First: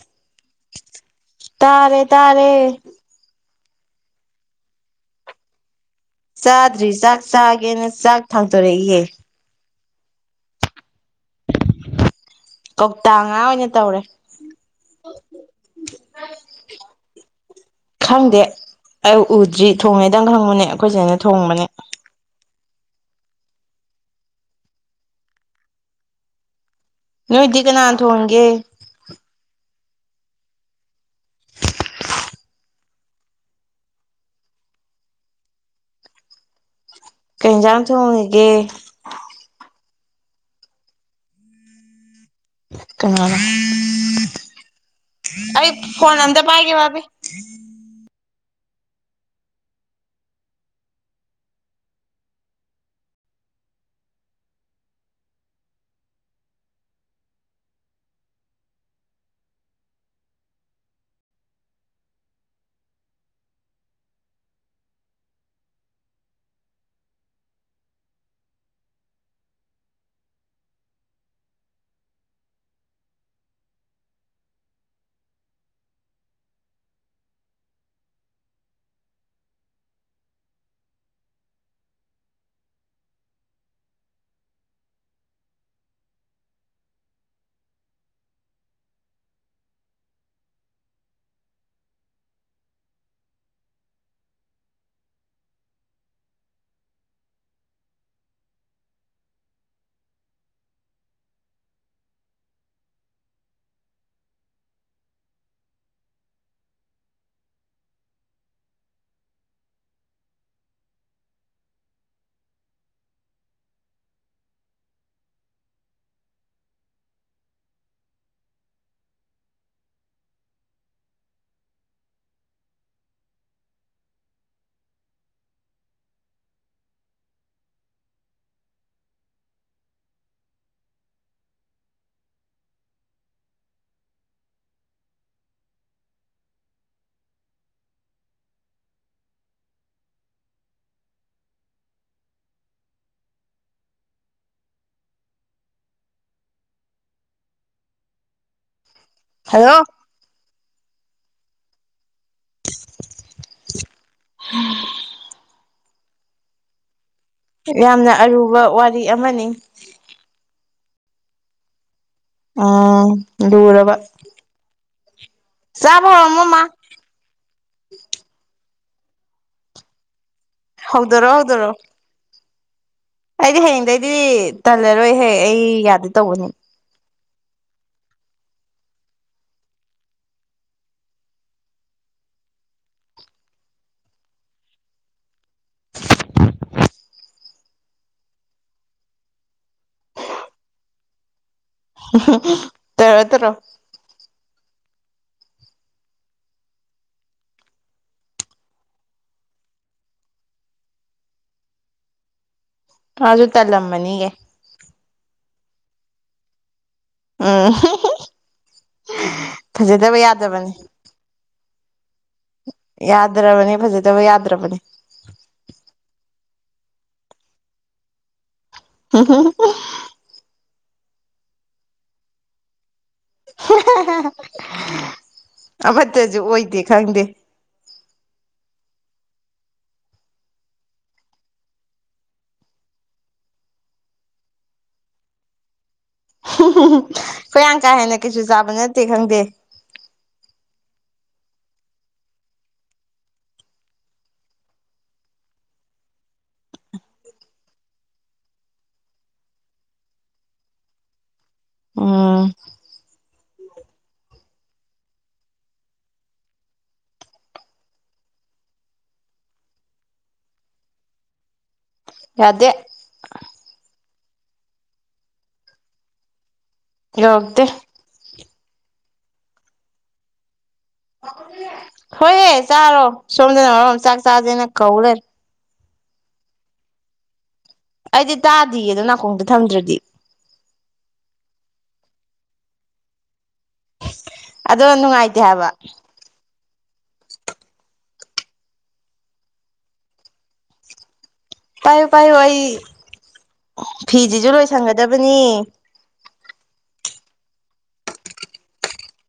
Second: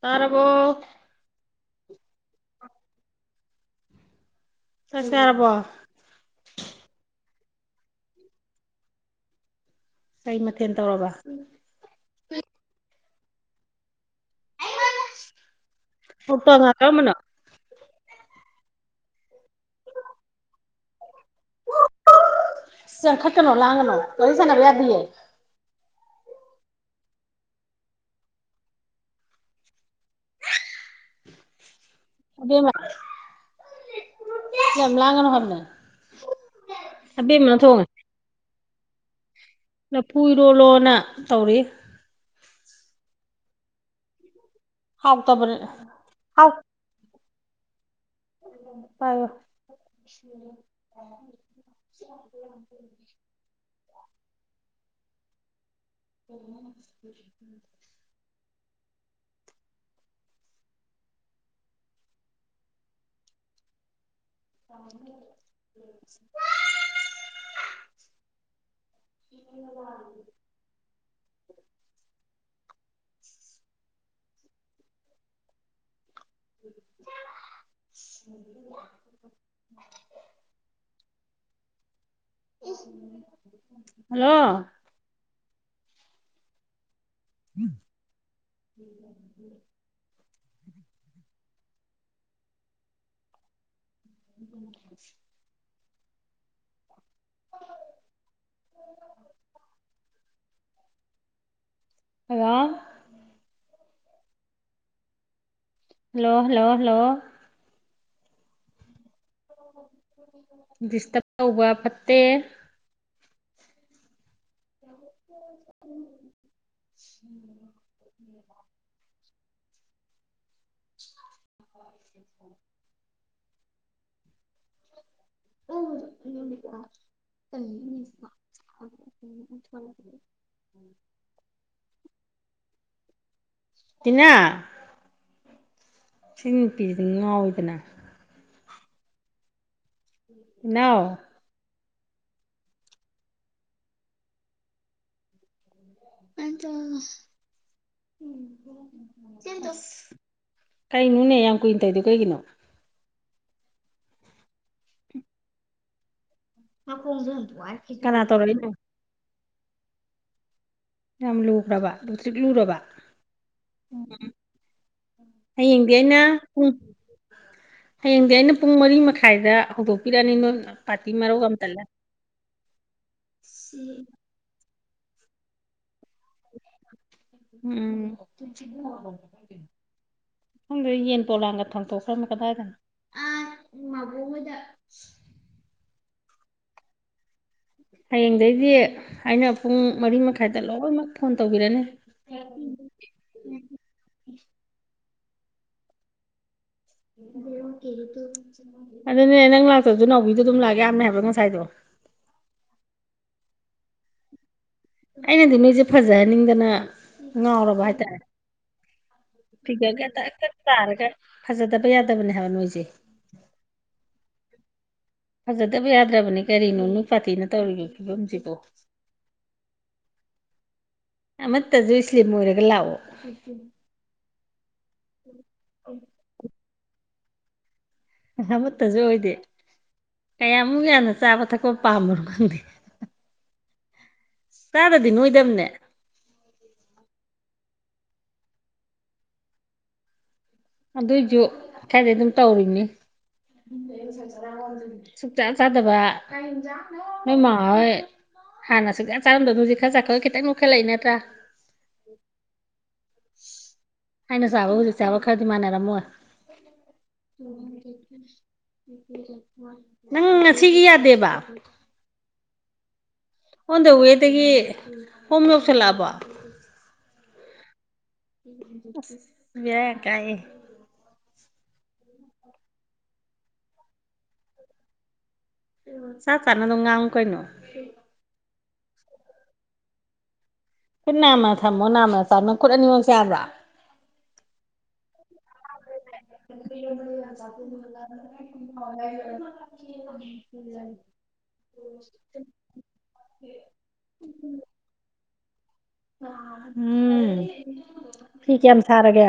ꯇꯥꯔꯕꯣ ꯇꯥꯔꯦ ꯇꯥꯔꯦ ꯆꯥꯛ ꯆꯔꯥ ꯕꯣ ꯆꯥꯗ꯭ꯔꯤ ꯆꯥꯛ ꯆꯥꯒꯦꯅ ꯆꯥꯛ ꯊꯥꯡꯗꯣꯔꯛꯏꯌꯦ ꯀꯩ ꯃꯊꯦꯜ ꯇꯧꯔꯕ ꯀꯧꯇꯥ ꯉꯥ ꯑꯣꯏꯅ ꯇꯧꯔꯦ ꯀꯧꯇꯥ ꯉꯥ ꯀꯔꯝꯕꯅꯣ ꯈꯪꯗꯦ ꯑꯩ ꯎꯗ꯭ꯔꯤ ꯊꯣꯡꯉꯦꯗꯪ ꯈꯪꯕꯅꯦ ꯑꯩꯈꯣꯏꯆꯦꯅ ꯊꯣꯡꯕꯅꯦ [unintelligible] ꯈꯠꯀꯅꯣ ꯂꯥꯡꯒꯅꯣ ꯋꯥꯔꯤ ꯁꯥꯟꯅꯕ ꯌꯥꯗꯤꯌꯦ ꯅꯣꯏꯗꯤ ꯀꯅꯥ ꯊꯣꯡꯒꯦ ꯑꯕꯦꯝꯃ ꯌꯥꯝ ꯂꯥꯡꯒꯅꫭ ꯍꯥꯏꯕꯅꯦ ꯀꯩ ꯑꯕꯦꯝꯃꯅ ꯌꯦꯟꯖꯥꯡ ꯊꯣꯡꯉꯦ ꯊꯣꯡꯉꯤꯒꯦ ꯂꯐꯨ ꯏꯔꯣꯜꯂꯣꯅ ꯇꯧꯔꯤ ꯀꯅꯥꯅꯣ ꯍꯥꯎꯇꯕꯅꯦ [unintelligible] ꯐꯣꯟ ꯑꯝꯇ ꯍꯥꯎ ꯄꯥꯏꯒꯦ ꯕꯕꯤ [inaudible] [inaudible] [inaudible] [unintelligible] [unintelligible] [unintelligible] hello [unintelligible] [inaudible] [unintelligible] hello hello hello hello ꯗꯤꯁꯇꯔꯕ ꯇꯧꯕ ꯐꯠꯇꯦ [unintelligible] [unintelligible] [unintelligible] ꯀ [unintelligible] ꯇꯅꯥ ꯁꯤ ꯅꯨꯄꯤꯁꯤ ꯉꯥꯎꯋꯤꯗꯅ [unintelligible] ꯑꯗ ꯍꯜꯂꯣ [unintelligible] ꯀꯩꯅꯣꯅꯦ ꯌꯥꯝ ꯀꯨꯏꯅ ꯇꯧꯗꯣ ꯀꯩꯒꯤꯅꯣ ꯎꯝ ꯃꯥ ꯀꯣꯡꯖꯍꯟꯗꯣ ꯌꯥꯝꯅ ꯑꯔꯨꯕ ꯋꯥꯔꯤ ꯑꯃꯅꯤ ꯌꯥꯝ ꯂꯨꯈ꯭ꯔꯕ ꯂꯇ꯭ꯔꯤꯛ ꯂꯨꯔꯕ ꯎꯝ ꯂꯨꯔꯕ ꯎꯝ ꯍꯌꯦꯡꯗꯤ ꯆꯥꯕ ꯑꯩꯅ ꯍꯧꯔꯝꯃꯣ ꯃꯥ ꯄꯨꯡ ꯍꯌꯦꯡꯗꯤ ꯑꯩꯅ ꯄꯨꯡ ꯃꯔꯤ ꯃꯈꯥꯏꯗ ꯍꯧꯗꯣꯛꯄꯤꯔꯛꯑꯅꯤ ꯅꯣꯏ ꯄꯥꯔꯇꯤ ꯍꯧꯗꯣꯔꯛꯑꯣ ꯃꯔꯧ ꯑ ꯍꯧꯗꯣꯔꯛꯑꯣ ꯑꯃꯝꯇꯜꯂ ꯑꯩꯗꯤ ꯍꯌꯦꯡꯗꯩꯗꯤ ꯇꯜꯂꯔꯣꯏꯍꯦꯛ ꯑꯩ ꯌꯥꯗꯦ ꯇꯧꯕꯅꯤ ꯎꯝ ꯁꯗ ꯌꯦꯟ ꯄꯣꯂꯥꯡꯒ ꯊꯣꯡꯗꯣꯛꯈ꯭ꯔꯅ ꯀꯗꯥꯏꯗꯅꯣ ꯑꯕꯣꯛꯉꯣꯏꯗ [unintelligible] ꯍꯌꯦꯡꯗꯩꯗꯤ ꯑꯩꯅ ꯄꯨꯡ ꯃꯔꯤ ꯃꯈꯥꯏꯗ ꯂꯣꯏꯅꯃꯛ ꯐꯣꯟ ꯇꯧꯕꯤꯔꯅꯤ ꯇ ꯇ꯭ꯔꯣ ꯑꯗꯨꯅꯦ ꯅꯪ ꯂꯥꯛꯇꯁꯨ ꯅꯥꯎꯕꯤꯗꯣ ꯑꯗꯨꯝ ꯂꯥꯛꯑꯦ ꯌꯥꯝꯃꯦ ꯍꯥꯏꯕ꯭ꯔꯣ ꯉꯁꯥꯏꯗꯣ ꯑꯗꯨꯁꯨ ꯇꯜꯂꯝꯃꯅꯤꯒ ꯑꯩꯅꯗꯤ ꯅꯣꯏꯁꯦ ꯐꯖꯍꯟꯅꯤꯡꯗꯅ ꯎꯝ ꯉꯔꯕꯕ ꯍꯥꯏ ꯇꯔꯦ ꯊꯤꯒ ꯀꯦ ꯐꯖꯗꯕ ꯇ ꯌꯥꯗꯕꯅꯤ ꯇꯔ ꯀꯦ ꯐꯖꯗꯕ ꯌꯥꯗꯕꯅꯦ ꯍꯥꯏꯕ ꯅꯣꯏꯁꯦ ꯌꯥꯗ꯭ꯔꯕꯅꯤ ꯐꯖꯗꯕ ꯌꯥꯗ꯭ꯔꯕꯅꯤ ꯐꯖꯗꯕ ꯌꯥꯗ꯭ꯔꯕꯅꯤ ꯀꯔꯤꯅꯣ ꯅꯨꯄꯥꯥꯇꯤꯅ ꯇꯧꯔꯤꯕ ꯐꯤꯕꯝꯁꯤꯕꯣ ꯍꯝ ꯍ ꯃꯁꯨ ꯏꯁꯂꯤꯔꯒ ꯂꯥꯎꯑꯣ ꯑꯐꯠꯇꯁꯨ ꯑꯣꯏꯗꯦ ꯈꯪꯗꯦ ꯑꯃꯠꯇꯁꯨ ꯑꯣꯏꯗꯦ ꯀꯌꯥꯃꯨꯛ ꯌꯥꯝꯅ ꯆꯥꯕ ꯊꯛꯄ ꯄꯥꯝꯃꯅꯣ ꯈꯪꯗꯦ ꯇꯥꯗꯗꯤ ꯅꯣꯏꯗꯝꯕꯅꯦ ꯀꯣꯏꯌꯥꯝ ꯀꯥ ꯍꯦꯟꯅ ꯀꯩꯁꯨ ꯆꯥꯕ ꯅꯠꯇꯦ ꯈꯪꯗꯦ ꯑꯗꯨꯏꯁꯨ ꯈꯔꯗꯤ ꯑꯗꯨꯝ ꯇꯧꯔꯤꯅꯤ ꯁꯨꯆꯥꯥ ꯆꯥꯗꯕ ꯅꯣꯏꯃ ꯍꯣꯏ ꯍꯥꯟꯅꯁꯨꯛ ꯆꯥꯔꯝꯗꯅꯣꯖꯤꯛ ꯈꯔ ꯆ ꯈꯔ ꯈꯤꯇꯪ ꯅꯨꯈꯠꯂꯛꯏ ꯅ꯭ꯔꯥ ꯎꯝ ꯍꯥꯏꯅꯁꯨꯕꯒ ꯆꯕ ꯀꯗꯤ ꯃꯥꯅꯦꯔ ꯃ ꯅꯪ ꯉꯁꯤꯒꯤ ꯌꯥꯗꯦꯕ ꯌꯥꯗꯦ ꯑꯣꯟ ꯗ ꯋꯦꯗꯒꯤ ꯍꯣꯝ ꯌꯧꯁꯤꯜꯂꯛꯑꯕ ꯗꯤꯦ ꯌꯥ ꯀꯑ ꯍꯣꯏꯍꯦ ꯆꯥꯔꯣ ꯁꯣꯝꯗꯅ ꯃꯔꯣ ꯆꯥꯛ ꯆꯥꯥꯁꯦꯅ ꯀꯧ ꯂꯩꯔꯦ ꯆꯥ ꯆꯥꯅꯗ ꯉ ꯀꯩꯅꯣ ꯑꯩꯗꯤ ꯇꯥꯗꯤꯌꯦ ꯅꯪ ꯅꯀꯣꯡꯗ ꯊꯝꯗ꯭ꯔꯗꯤ ꯈꯨꯠ ꯅꯥꯃ ꯊꯝꯃꯣ ꯅꯥꯃ ꯇꯥꯅꯧ ꯈꯨꯠ ꯑꯅꯤꯃꯛꯁꯦ ꯌꯥꯕ꯭ꯔꯣ ꯑꯗꯣ ꯅꯨꯡꯉꯥꯏꯇꯦ ꯍꯥꯏꯕ ꯥ [inaudible] [unintelligible] [inaudible] ꯄꯥꯏꯌꯨ ꯄꯥꯏꯌꯨ ꯑꯩ ꯐꯤꯁꯤꯁꯨ ꯂꯣꯏꯁꯟꯒꯗꯕꯅꯤ ꯎꯝ ꯐꯤ ꯀꯌꯥꯝ ꯁꯥꯔꯒꯦ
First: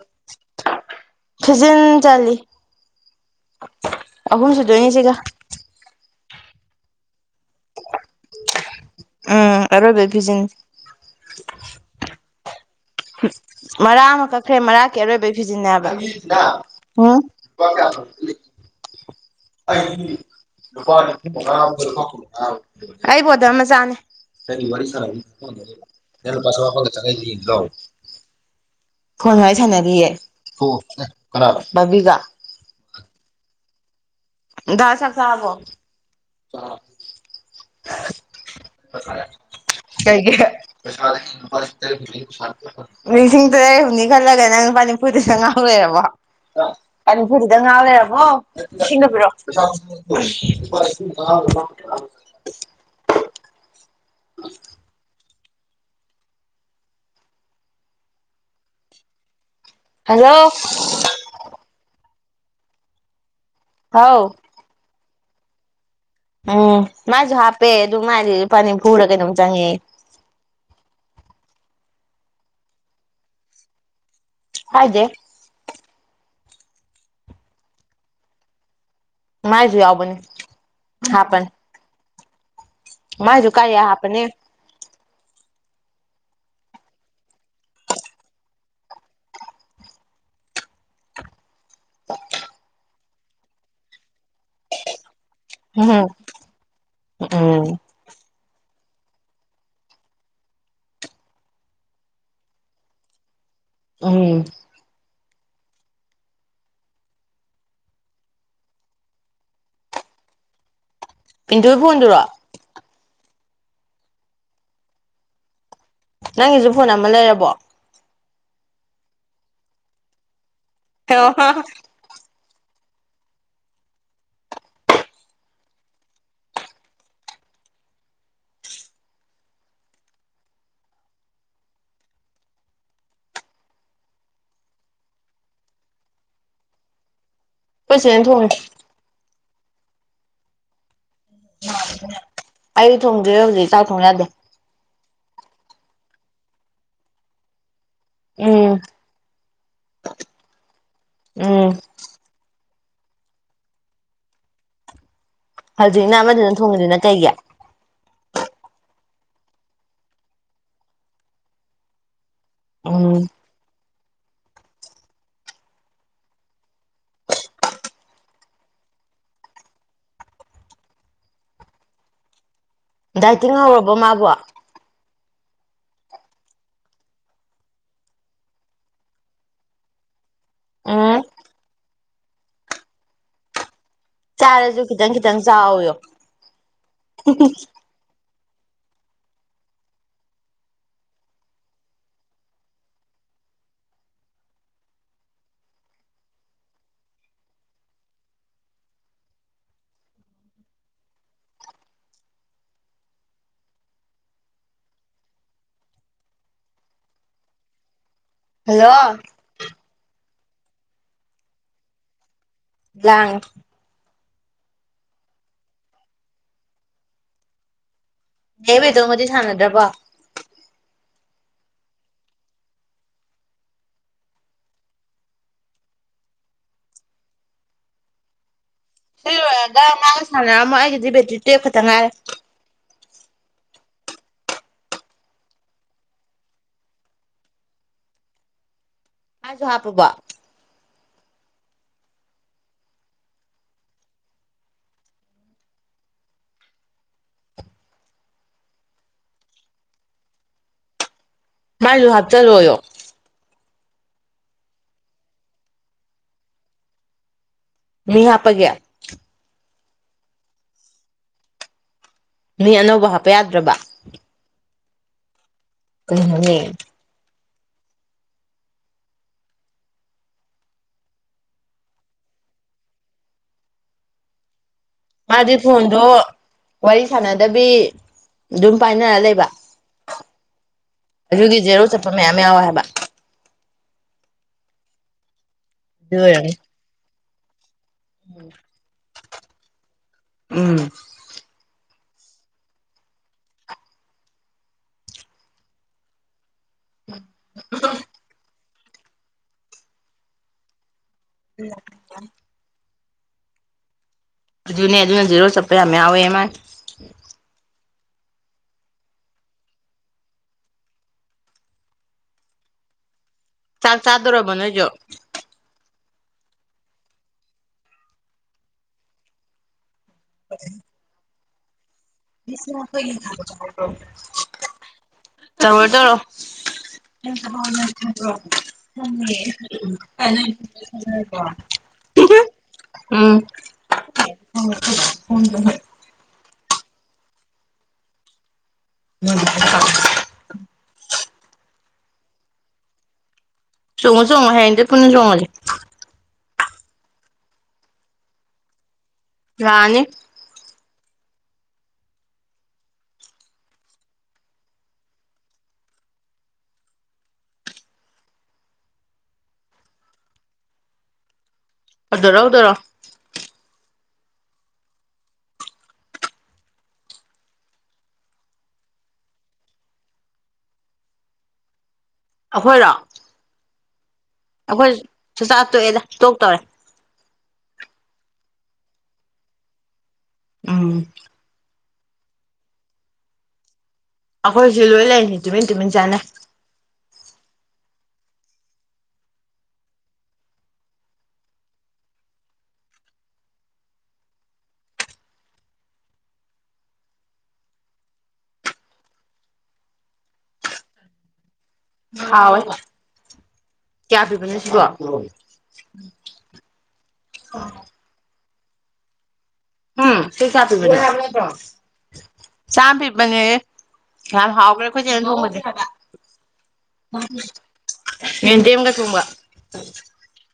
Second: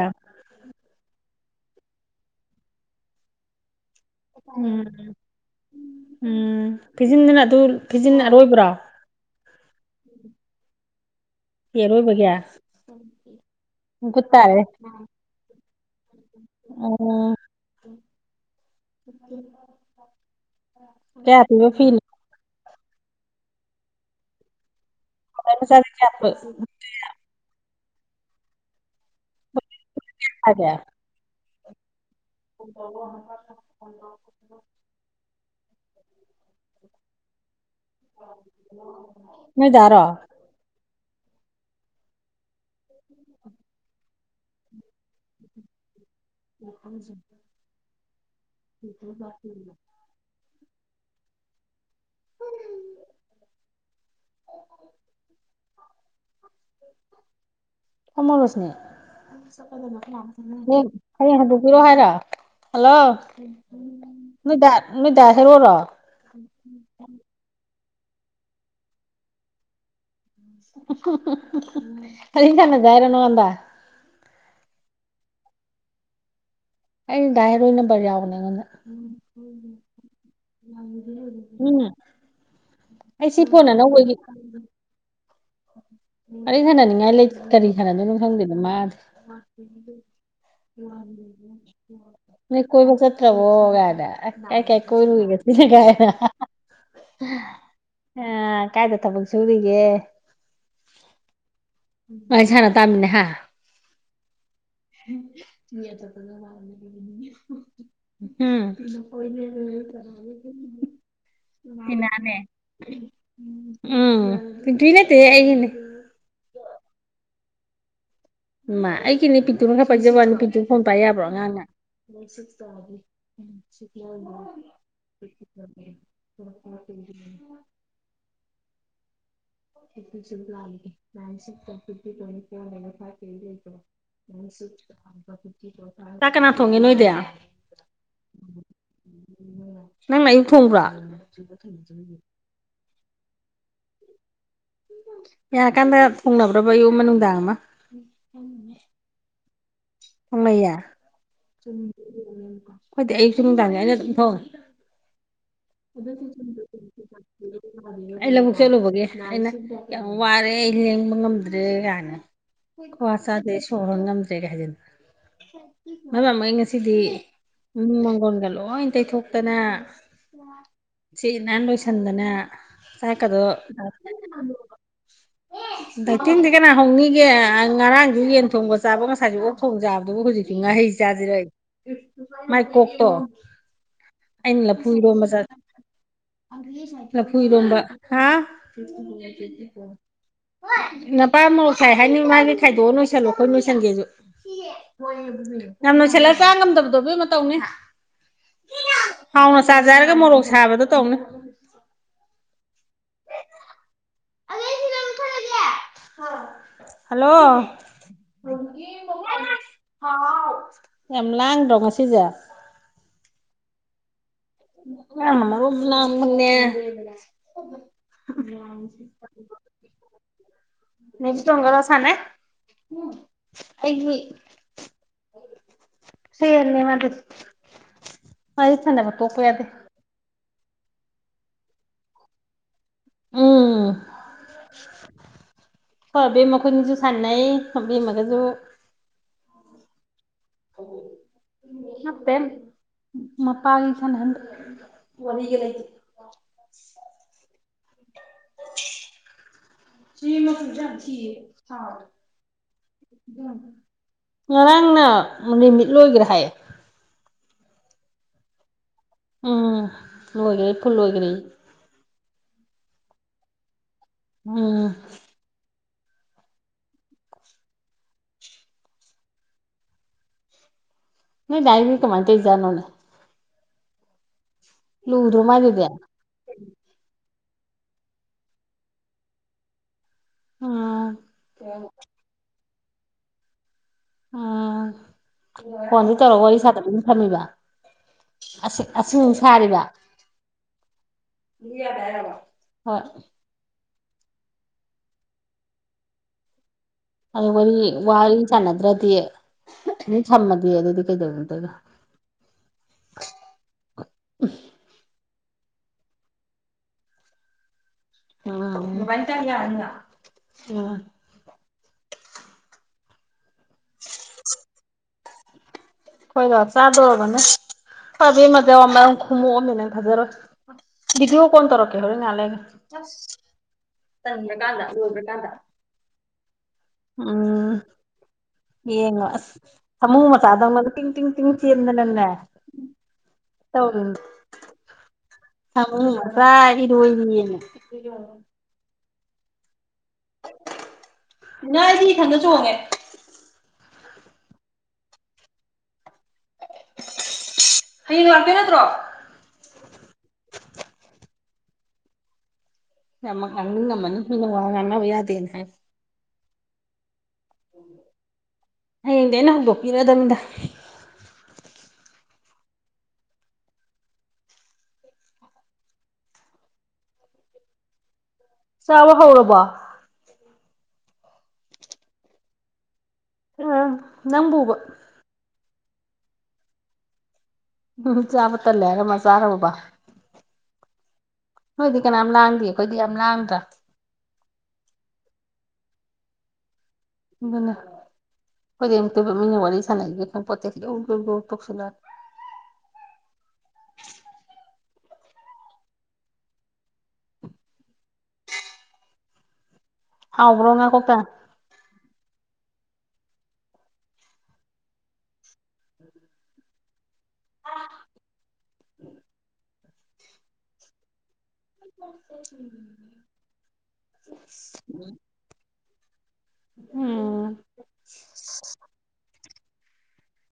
ꯐꯤꯖꯤꯟ ꯆꯂꯤ ꯎꯝ ꯎꯝ ꯎꯝ ꯐꯤꯖꯤꯟꯗꯅ ꯑꯗꯨ ꯐꯤꯖꯤꯟ ꯑꯔꯣꯏꯕ꯭ꯔꯣ ꯎꯝ ꯑꯔꯣꯏꯕꯩ ꯐꯤꯖꯤꯟꯁꯦ ꯏꯔꯣꯏꯕꯒ ꯃꯔꯥ ꯑꯃ ꯀꯛꯈ꯭ꯔꯦ ꯃꯔꯛꯀꯤ ꯑꯔꯣꯏꯕꯒꯤ ꯐꯤꯖꯤꯟꯅꯕ ꯑꯣ ꯎꯝ ꯎ ꯑꯩ ꯅꯨꯄꯥ ꯅꯨꯊꯧ ꯐꯤꯅꯣ ꯅꯨꯡꯉꯕꯔꯨꯞꯕ ꯀꯅꯨꯡꯉ ꯑꯩꯕꯨꯗ ꯃꯆꯥꯅꯦ ꯈꯣꯡꯒ꯭ꯔꯥꯏ ꯃꯆꯥꯁꯦ ꯀꯌꯥ ꯅꯂ ꯄꯁ ꯋꯥꯄꯒ ꯆꯪꯉꯥꯏꯗꯤ ꯂꯣ ꯐꯣꯟ ꯋꯥꯔꯤ ꯁꯥꯟꯅꯔꯤꯌꯦ ꯁꯥꯒꯦ ꯕꯕꯤꯒ [unintelligible] ꯗꯥ ꯆꯥꯛ ꯆꯥꯔꯕꯣ ꯆꯥ ꯅꯣꯏꯗꯥꯔꯣ ꯀꯩꯒꯤ ꯂꯤꯁꯤꯡ ꯇꯔꯦꯠ ꯐꯪꯅꯤ ꯈꯜꯂꯒ ꯅꯪ ꯂꯨꯄꯥ ꯅꯤꯐꯨ ꯗ ꯆꯪꯒꯝ ꯂꯩꯔꯕ ꯅꯪ ꯉꯥꯎ ꯂꯩꯔꯕꯣ ꯏꯁꯤꯡꯒ ꯄꯤꯔꯛꯑꯣ [inaudible] [unintelligible] [inaudible] ꯐꯝꯃꯣ ꯔꯣꯁꯅꯤ ꯍꯜꯂꯣ [unintelligible] ꯍꯥꯏꯔꯣ ꯍꯜꯂꯣ [inaudible] ꯅꯣꯏ ꯗꯥ ꯅꯣꯏ ꯗꯥ ꯍꯥꯏꯔꯣꯔꯣ ꯎꯝ ꯃꯥꯁꯨ ꯍꯥꯞꯄꯦ ꯑꯗꯨ ꯃꯥꯏꯗꯤ ꯂꯨꯄꯥ ꯅꯤꯐꯨꯨꯔ ꯀꯩꯅꯣꯝ ꯆꯪꯉꯦꯌꯦ [unintelligible] ꯅꯪꯉꯣꯟꯗ ꯍꯥꯏ ꯑꯩ ꯗꯥ ꯍꯦꯔꯣꯏ ꯅꯝꯕꯔ ꯌꯥꯎꯕꯅꯦ ꯑꯩꯉꯣꯟꯗ ꯃꯥꯥꯏꯖꯨ ꯌꯥꯎꯕꯅꯤ ꯍꯥꯥꯄꯅꯤ [inaudible] ꯑꯩ ꯁꯤ ꯃꯥꯏꯁꯨ ꯐꯣꯟ ꯀꯥꯔꯌꯥ ꯑꯅꯧꯕꯒꯤ ꯍꯥꯞꯄꯅꯦ ꯋꯥꯔꯤ ꯁꯅꯅꯤꯡꯉꯥꯏ ꯂꯩ ꯀꯔꯤ ꯁꯥꯅꯗꯣꯏꯅꯣ ꯈꯪꯗ꯭ꯔꯦꯗ ꯃꯥꯁꯦ ꯎ ꯅꯪ ꯀꯣꯏꯕ ꯆꯠꯇ꯭ꯔꯕꯣ ꯒꯩꯅ ꯑꯩ ꯀꯩ ꯀꯣꯏꯔꯨꯒꯦ ꯎꯝ ꯎꯝ ꯑ ꯀꯥꯏꯗ ꯊꯕꯛ ꯁꯨꯔꯤꯒꯦ [unintelligible] ꯇꯥꯃꯤꯅꯦ ꯍꯥ ꯎꯝ [unintelligible] ꯎꯝ ꯄꯤꯟꯇꯨꯒꯤ ꯐꯣꯟꯗꯨꯔꯣ ꯀꯤꯅꯅꯦ ꯄꯤꯊ꯭ꯔꯤꯕꯤ ꯅꯠꯇꯦꯍꯦ ꯑꯩ ꯅꯤ ꯅꯪꯒꯤꯁꯨ ꯐꯣꯟ ꯑꯃ ꯂꯩꯔꯕꯣ [unintelligible] ꯐꯣꯟ ꯄꯥꯏ ꯌꯥꯕ꯭ꯔꯣ ꯑꯣ ꯑꯉꯥꯡꯅ ꯑꯩꯈꯣꯏ [unintelligible] [unintelligible] [unintelligible] ꯇ ꯀꯅꯥ ꯊꯣꯡꯒꯦꯅꯗꯌꯥ ꯐꯩꯁꯅ ꯊꯣꯡꯉꯦ ꯅꯪꯉꯏꯡ ꯊꯣꯡꯕ꯭ꯔꯥ ꯑꯩ ꯊꯣꯡꯖꯦ ꯍꯧꯖꯤꯛ ꯆꯥꯛ ꯊꯣꯡ ꯌꯥꯗꯦ ꯌꯥꯔꯀꯥꯟꯗ ꯊꯣꯡꯅꯕ꯭ꯔꯕ ꯌꯌꯨꯝ ꯅꯨꯡꯗꯥꯡ ꯑꯃ ꯎꯝ ꯊꯣꯡꯅꯩꯌꯦ ꯎꯝ ꯑꯩꯣꯏꯗꯤ ꯑꯌꯨꯛ ꯁꯨꯡ ꯅꯨꯡꯗꯥꯡꯅꯦ ꯑꯩꯅ ꯑꯗꯨꯝ ꯊꯣꯡꯉꯦ ꯍꯧꯖꯤꯛꯅ ꯑꯃꯗꯨꯅ ꯊꯣꯡꯉꯤꯁꯤꯅ ꯀꯩꯒꯤ ꯑꯩ ꯂꯧꯕꯨꯛ ꯆꯠꯂꯨꯕꯒꯦ ꯑꯩꯅ ꯌꯥꯝ ꯋꯥꯔꯦ ꯑꯩ ꯂꯦꯡꯕ ꯉꯝꯗ꯭ꯔꯦ ꯀꯥꯏꯅ ꯀ꯭ꯋꯥ ꯎꯝ ꯆꯥꯗꯦ ꯁꯣꯔ ꯍꯣꯟ ꯉꯝꯗꯦ ꯍꯥꯏꯖꯤꯟꯕ [unintelligible] ꯉꯁꯤꯗꯤ ꯃꯪꯒꯣꯟꯒ ꯂꯣꯏ ꯇꯩꯊꯣꯛꯇꯅ ꯁꯤꯠ ꯅꯟꯅ ꯂꯣꯏꯁꯟꯗꯅ ꯗꯥꯏꯇꯤꯡ ꯍꯧꯔꯕꯣ ꯃꯥꯕꯣ ꯗꯥꯏꯇꯤꯡꯗꯤ ꯀꯅꯥ ꯍꯧꯅꯤꯒꯦ ꯉꯔꯥꯡꯁꯨ ꯌꯦꯟ ꯊꯣꯡꯕ ꯆꯥꯕ ꯉꯁꯥꯏꯁꯨ ꯑꯣꯛ ꯆꯥꯕꯗꯨꯕꯨ ꯍꯧꯖꯤꯛꯇꯤ ꯉꯥꯍꯩ ꯎꯝ ꯆꯥꯖꯔꯩ ꯃꯥꯏ ꯀꯣꯛꯇꯣ ꯑꯩꯅ ꯆꯥꯔꯁꯨ ꯂꯥꯐꯨ ꯈꯤꯇꯪ ꯏꯔꯣꯝꯕ ꯈꯤꯇꯪ ꯆꯥꯎꯌꯣ ꯂꯥꯐꯨ ꯏꯔꯣꯝꯕ ꯍꯥ ꯅꯄꯥ ꯑꯃꯣꯁꯥꯏ ꯍꯥꯏꯅꯤ ꯃꯥꯒꯤ ꯈꯥꯏꯗꯣꯛꯑꯣ ꯂꯣꯏꯁꯜꯂꯣ ꯑꯩꯈꯣꯏ ꯂꯣꯏꯁꯟꯒꯦꯁꯨ ꯌꯥꯝ ꯂꯣꯏꯁꯤꯜꯂ ꯆꯥ ꯉꯝꯗꯕꯗꯣ ꯃꯇꯧꯅꯦ ꯍꯥꯎꯅ ꯆꯥꯖꯔꯒ ꯃꯣꯔꯣꯛ ꯁꯥꯕꯗꯣ ꯇꯧꯅꯤ ꯍꯜꯂꯣ ꯍꯜꯂꯣ ꯌꯥꯝ ꯂꯥꯡꯗꯉ ꯁꯤꯖ ꯂꯥꯡ ꯃ ꯂꯟꯅꯦ ꯅꯕꯦꯗꯣꯃꯗꯤ ꯁꯥꯟꯅꯗ꯭ꯔꯕꯣ ꯅꯁꯨ ꯗꯣꯡꯒꯔꯁꯅ ꯑꯩ ꯃꯤ ꯁꯤ ꯑꯂꯦ ꯃꯥ ꯍꯥꯏꯥꯏ ꯊꯅꯦ ꯁꯤ ꯂꯣꯏꯔꯒ ꯉꯥꯡꯒ ꯁꯥꯟꯅꯔꯝꯃꯣ ꯑꯩꯒꯤꯗꯤ ꯕꯦꯇ꯭ꯔꯤ ꯇꯨꯌꯦꯞ ꯈꯛꯇ ꯉꯥꯏꯔꯦ ꯎꯝ ꯍꯣꯏ ꯕꯦꯝ ꯃꯈꯣꯏꯅꯁꯨ ꯁꯥꯟꯅꯩ ꯕꯦꯝꯃꯒꯁꯨ ꯑꯁꯨ ꯍꯥꯞꯄꯕꯣ ꯃꯠꯇꯦ ꯃꯄꯒꯤ ꯁꯥꯟ ꯍꯗ ꯃꯅꯤꯒꯦ ꯂꯩꯥꯏ ꯁꯤ ꯃ ꯁꯖꯥꯈꯤ ꯃꯥꯁꯨ ꯍꯥꯞꯆꯜꯔꯣꯏꯣ ꯉꯔꯥꯡꯅ ꯅꯨꯃꯤꯠ ꯂꯣꯏꯒꯦꯔꯦ ꯍꯥꯏꯌꯦ ꯃꯤ ꯍꯥꯄꯒꯦ ꯎꯝ ꯂꯣꯏꯈꯔꯦ ꯑꯩ ꯐꯨꯜ ꯂꯣꯏꯒꯔꯦ ꯃꯤ ꯑꯅꯧꯕ ꯍꯥꯞꯄ ꯌꯥꯗ꯭ꯔꯕ ꯎꯝ ꯎꯅꯤ ꯅ ꯗꯥꯏꯔꯤ ꯀꯃꯥꯏꯇꯩꯖꯥꯨꯅꯦ ꯂꯨꯗ꯭ꯔꯣ ꯃꯥꯗꯤ ꯃꯥꯏꯗꯨꯗꯤ ꯐꯗꯣ ꯋꯥꯔꯤ ꯁꯥꯟꯅꯗꯕꯤ ꯑꯗꯨꯝ ꯄꯥꯏꯅꯔ ꯂꯩꯕ ꯎꯝ ꯑꯗꯨꯗꯤ ꯖꯦꯔꯣ ꯆꯠꯄ ꯃꯌꯥꯝ ꯌꯥꯎꯋ ꯍꯥꯏꯕ ꯎꯝ ꯐꯣꯟꯗꯤ ꯑꯗꯨ ꯇꯧꯔꯒ ꯑꯣꯏꯔꯝꯅꯤ ꯋꯥꯔꯤ ꯁꯥꯇꯕꯅ ꯊꯝꯃꯤꯕ ꯑ ꯑ ꯁꯥꯔꯤꯕ ꯎꯝ ꯍꯣꯏ ꯑ ꯋꯥꯔꯤ ꯁꯥꯟꯅꯗ꯭ꯔꯗꯤ ꯑꯗꯨꯝ ꯁꯝꯃꯗꯤ ꯑꯗꯨꯗꯤ ꯀꯩꯗꯧꯅ ꯇꯣꯏꯣ ꯑꯗꯨꯅꯦ ꯑꯗꯨꯅ ꯖꯦꯔꯣ ꯆꯠꯄ ꯌꯥꯝ ꯌꯥꯎꯋꯦ ꯃꯥꯃ ꯟꯇꯌꯥ ꯎ ꯆꯥꯛ ꯆꯥꯗꯣꯔꯔꯕ ꯅꯣꯏꯁꯨ ꯑꯩꯈꯣꯏꯗꯣ ꯆꯥꯗꯣꯔꯔꯕꯅꯦ ꯐꯕꯤꯦꯝ ꯃꯇꯆ ꯃꯔꯝ ꯈꯨꯝꯃꯣꯛꯑꯝꯃꯤ ꯅꯪ ꯐꯖꯔꯣꯏ [inaudible] ꯕꯤꯙꯤꯌꯣ ꯀꯣꯟ ꯇꯧꯔꯛꯀꯦ ꯍꯧꯔꯦꯟ ꯉꯥꯏꯍꯥꯛ ꯇꯔꯣ ꯇꯧꯔꯣ ꯎꯝ ꯌꯦꯡꯉꯣ ꯑꯁ ꯁꯥꯃꯨ [inaudible] ꯎꯝ ꯇꯧꯔꯨꯅꯨ [unintelligible] [unintelligible] ꯎꯝ ꯅꯪ ꯁꯤ ꯈꯟꯗ ꯆꯣꯡꯉꯦ ꯆꯣꯡꯉꯣ ꯆꯣꯡꯉꯣ ꯍꯌꯦꯡꯗꯩ ꯄꯨꯨꯡꯅ ꯆꯣꯡꯉꯖꯤ ꯍꯌꯦꯡ ꯂꯥꯛꯇꯣꯏ ꯅꯠꯇ꯭ꯔꯣ ꯔꯅꯤ ꯌꯥꯝꯃ ꯍꯥꯡꯅꯤꯡꯉꯝꯃꯅꯤ ꯃꯤꯅ ꯋꯥ‌ ꯉꯥꯡꯅꯕ ꯌꯥꯗꯦꯅ ꯍꯥꯏ ꯍꯌꯦꯡꯗꯤ ꯑꯩꯅ ꯍꯧꯗꯣꯛꯄꯤꯔꯛꯗꯕꯅꯤꯗ ꯑꯗꯨ ꯂꯧꯗꯔꯣ ꯆꯥꯕ ꯍꯧꯔꯕꯣ ꯑꯩꯈꯣꯏꯔꯣ ꯎꯝ ꯅꯪꯕꯨꯕ ꯑꯩꯈꯣꯏ ꯁꯨꯆꯥꯥ ꯇꯣꯛꯑꯦꯗ ꯇꯣꯛ ꯇꯧꯔꯦ ꯍꯨꯝꯍꯨꯝ ꯆꯥꯕ ꯇꯜꯂꯦ ꯍꯥꯏꯔ ꯃꯥ ꯆꯥꯒꯔꯕꯕ ꯎꯝ ꯅꯣꯏꯗꯤ ꯀꯅꯥ ꯂꯥꯡꯗꯦ ꯑꯩꯈꯣꯏꯗꯤ ꯌꯥꯝ ꯂꯥꯡꯗ꯭ꯔꯥ ꯑꯩꯈꯣꯏꯁꯨ ꯂꯣꯏ ꯂꯩꯔꯤꯅꯤ ꯇꯨꯃꯤꯟ ꯇꯨꯃꯤꯟ ꯆꯥꯅꯩ ꯑꯗꯨꯅ ꯑꯩꯈꯣꯏꯗꯤ ꯑꯃꯨꯛꯇꯣꯏꯕ ꯃꯤꯅ ꯋꯥꯔꯤ ꯁꯥꯟꯅꯩꯒ ꯈꯪꯄꯣꯠꯇꯦ ꯌꯧ ꯌꯧ ꯌꯧ ꯇꯧꯁꯤꯜꯂꯛꯑ ꯍꯥꯎꯕ꯭ꯔꯣ ꯉꯥ ꯀꯧꯇꯥ ꯍꯥꯎꯋꯦ ꯀꯌꯥ ꯄꯤꯕꯅ ꯁꯤꯕꯣ ꯑꯣ [inaudible] ꯎꯝ ꯊꯀ ꯍꯥꯄꯤ ꯆꯥꯝ ꯄꯤꯕꯅꯦꯌꯦ ꯌꯥꯝ ꯍꯥꯎꯈ꯭ꯔꯦ ꯑꯈꯣꯏꯆꯦꯅ ꯊꯣꯡꯕꯖꯦ ꯎꯝ ꯌꯦꯇꯦꯃꯒ ꯊꯣꯡꯝꯕ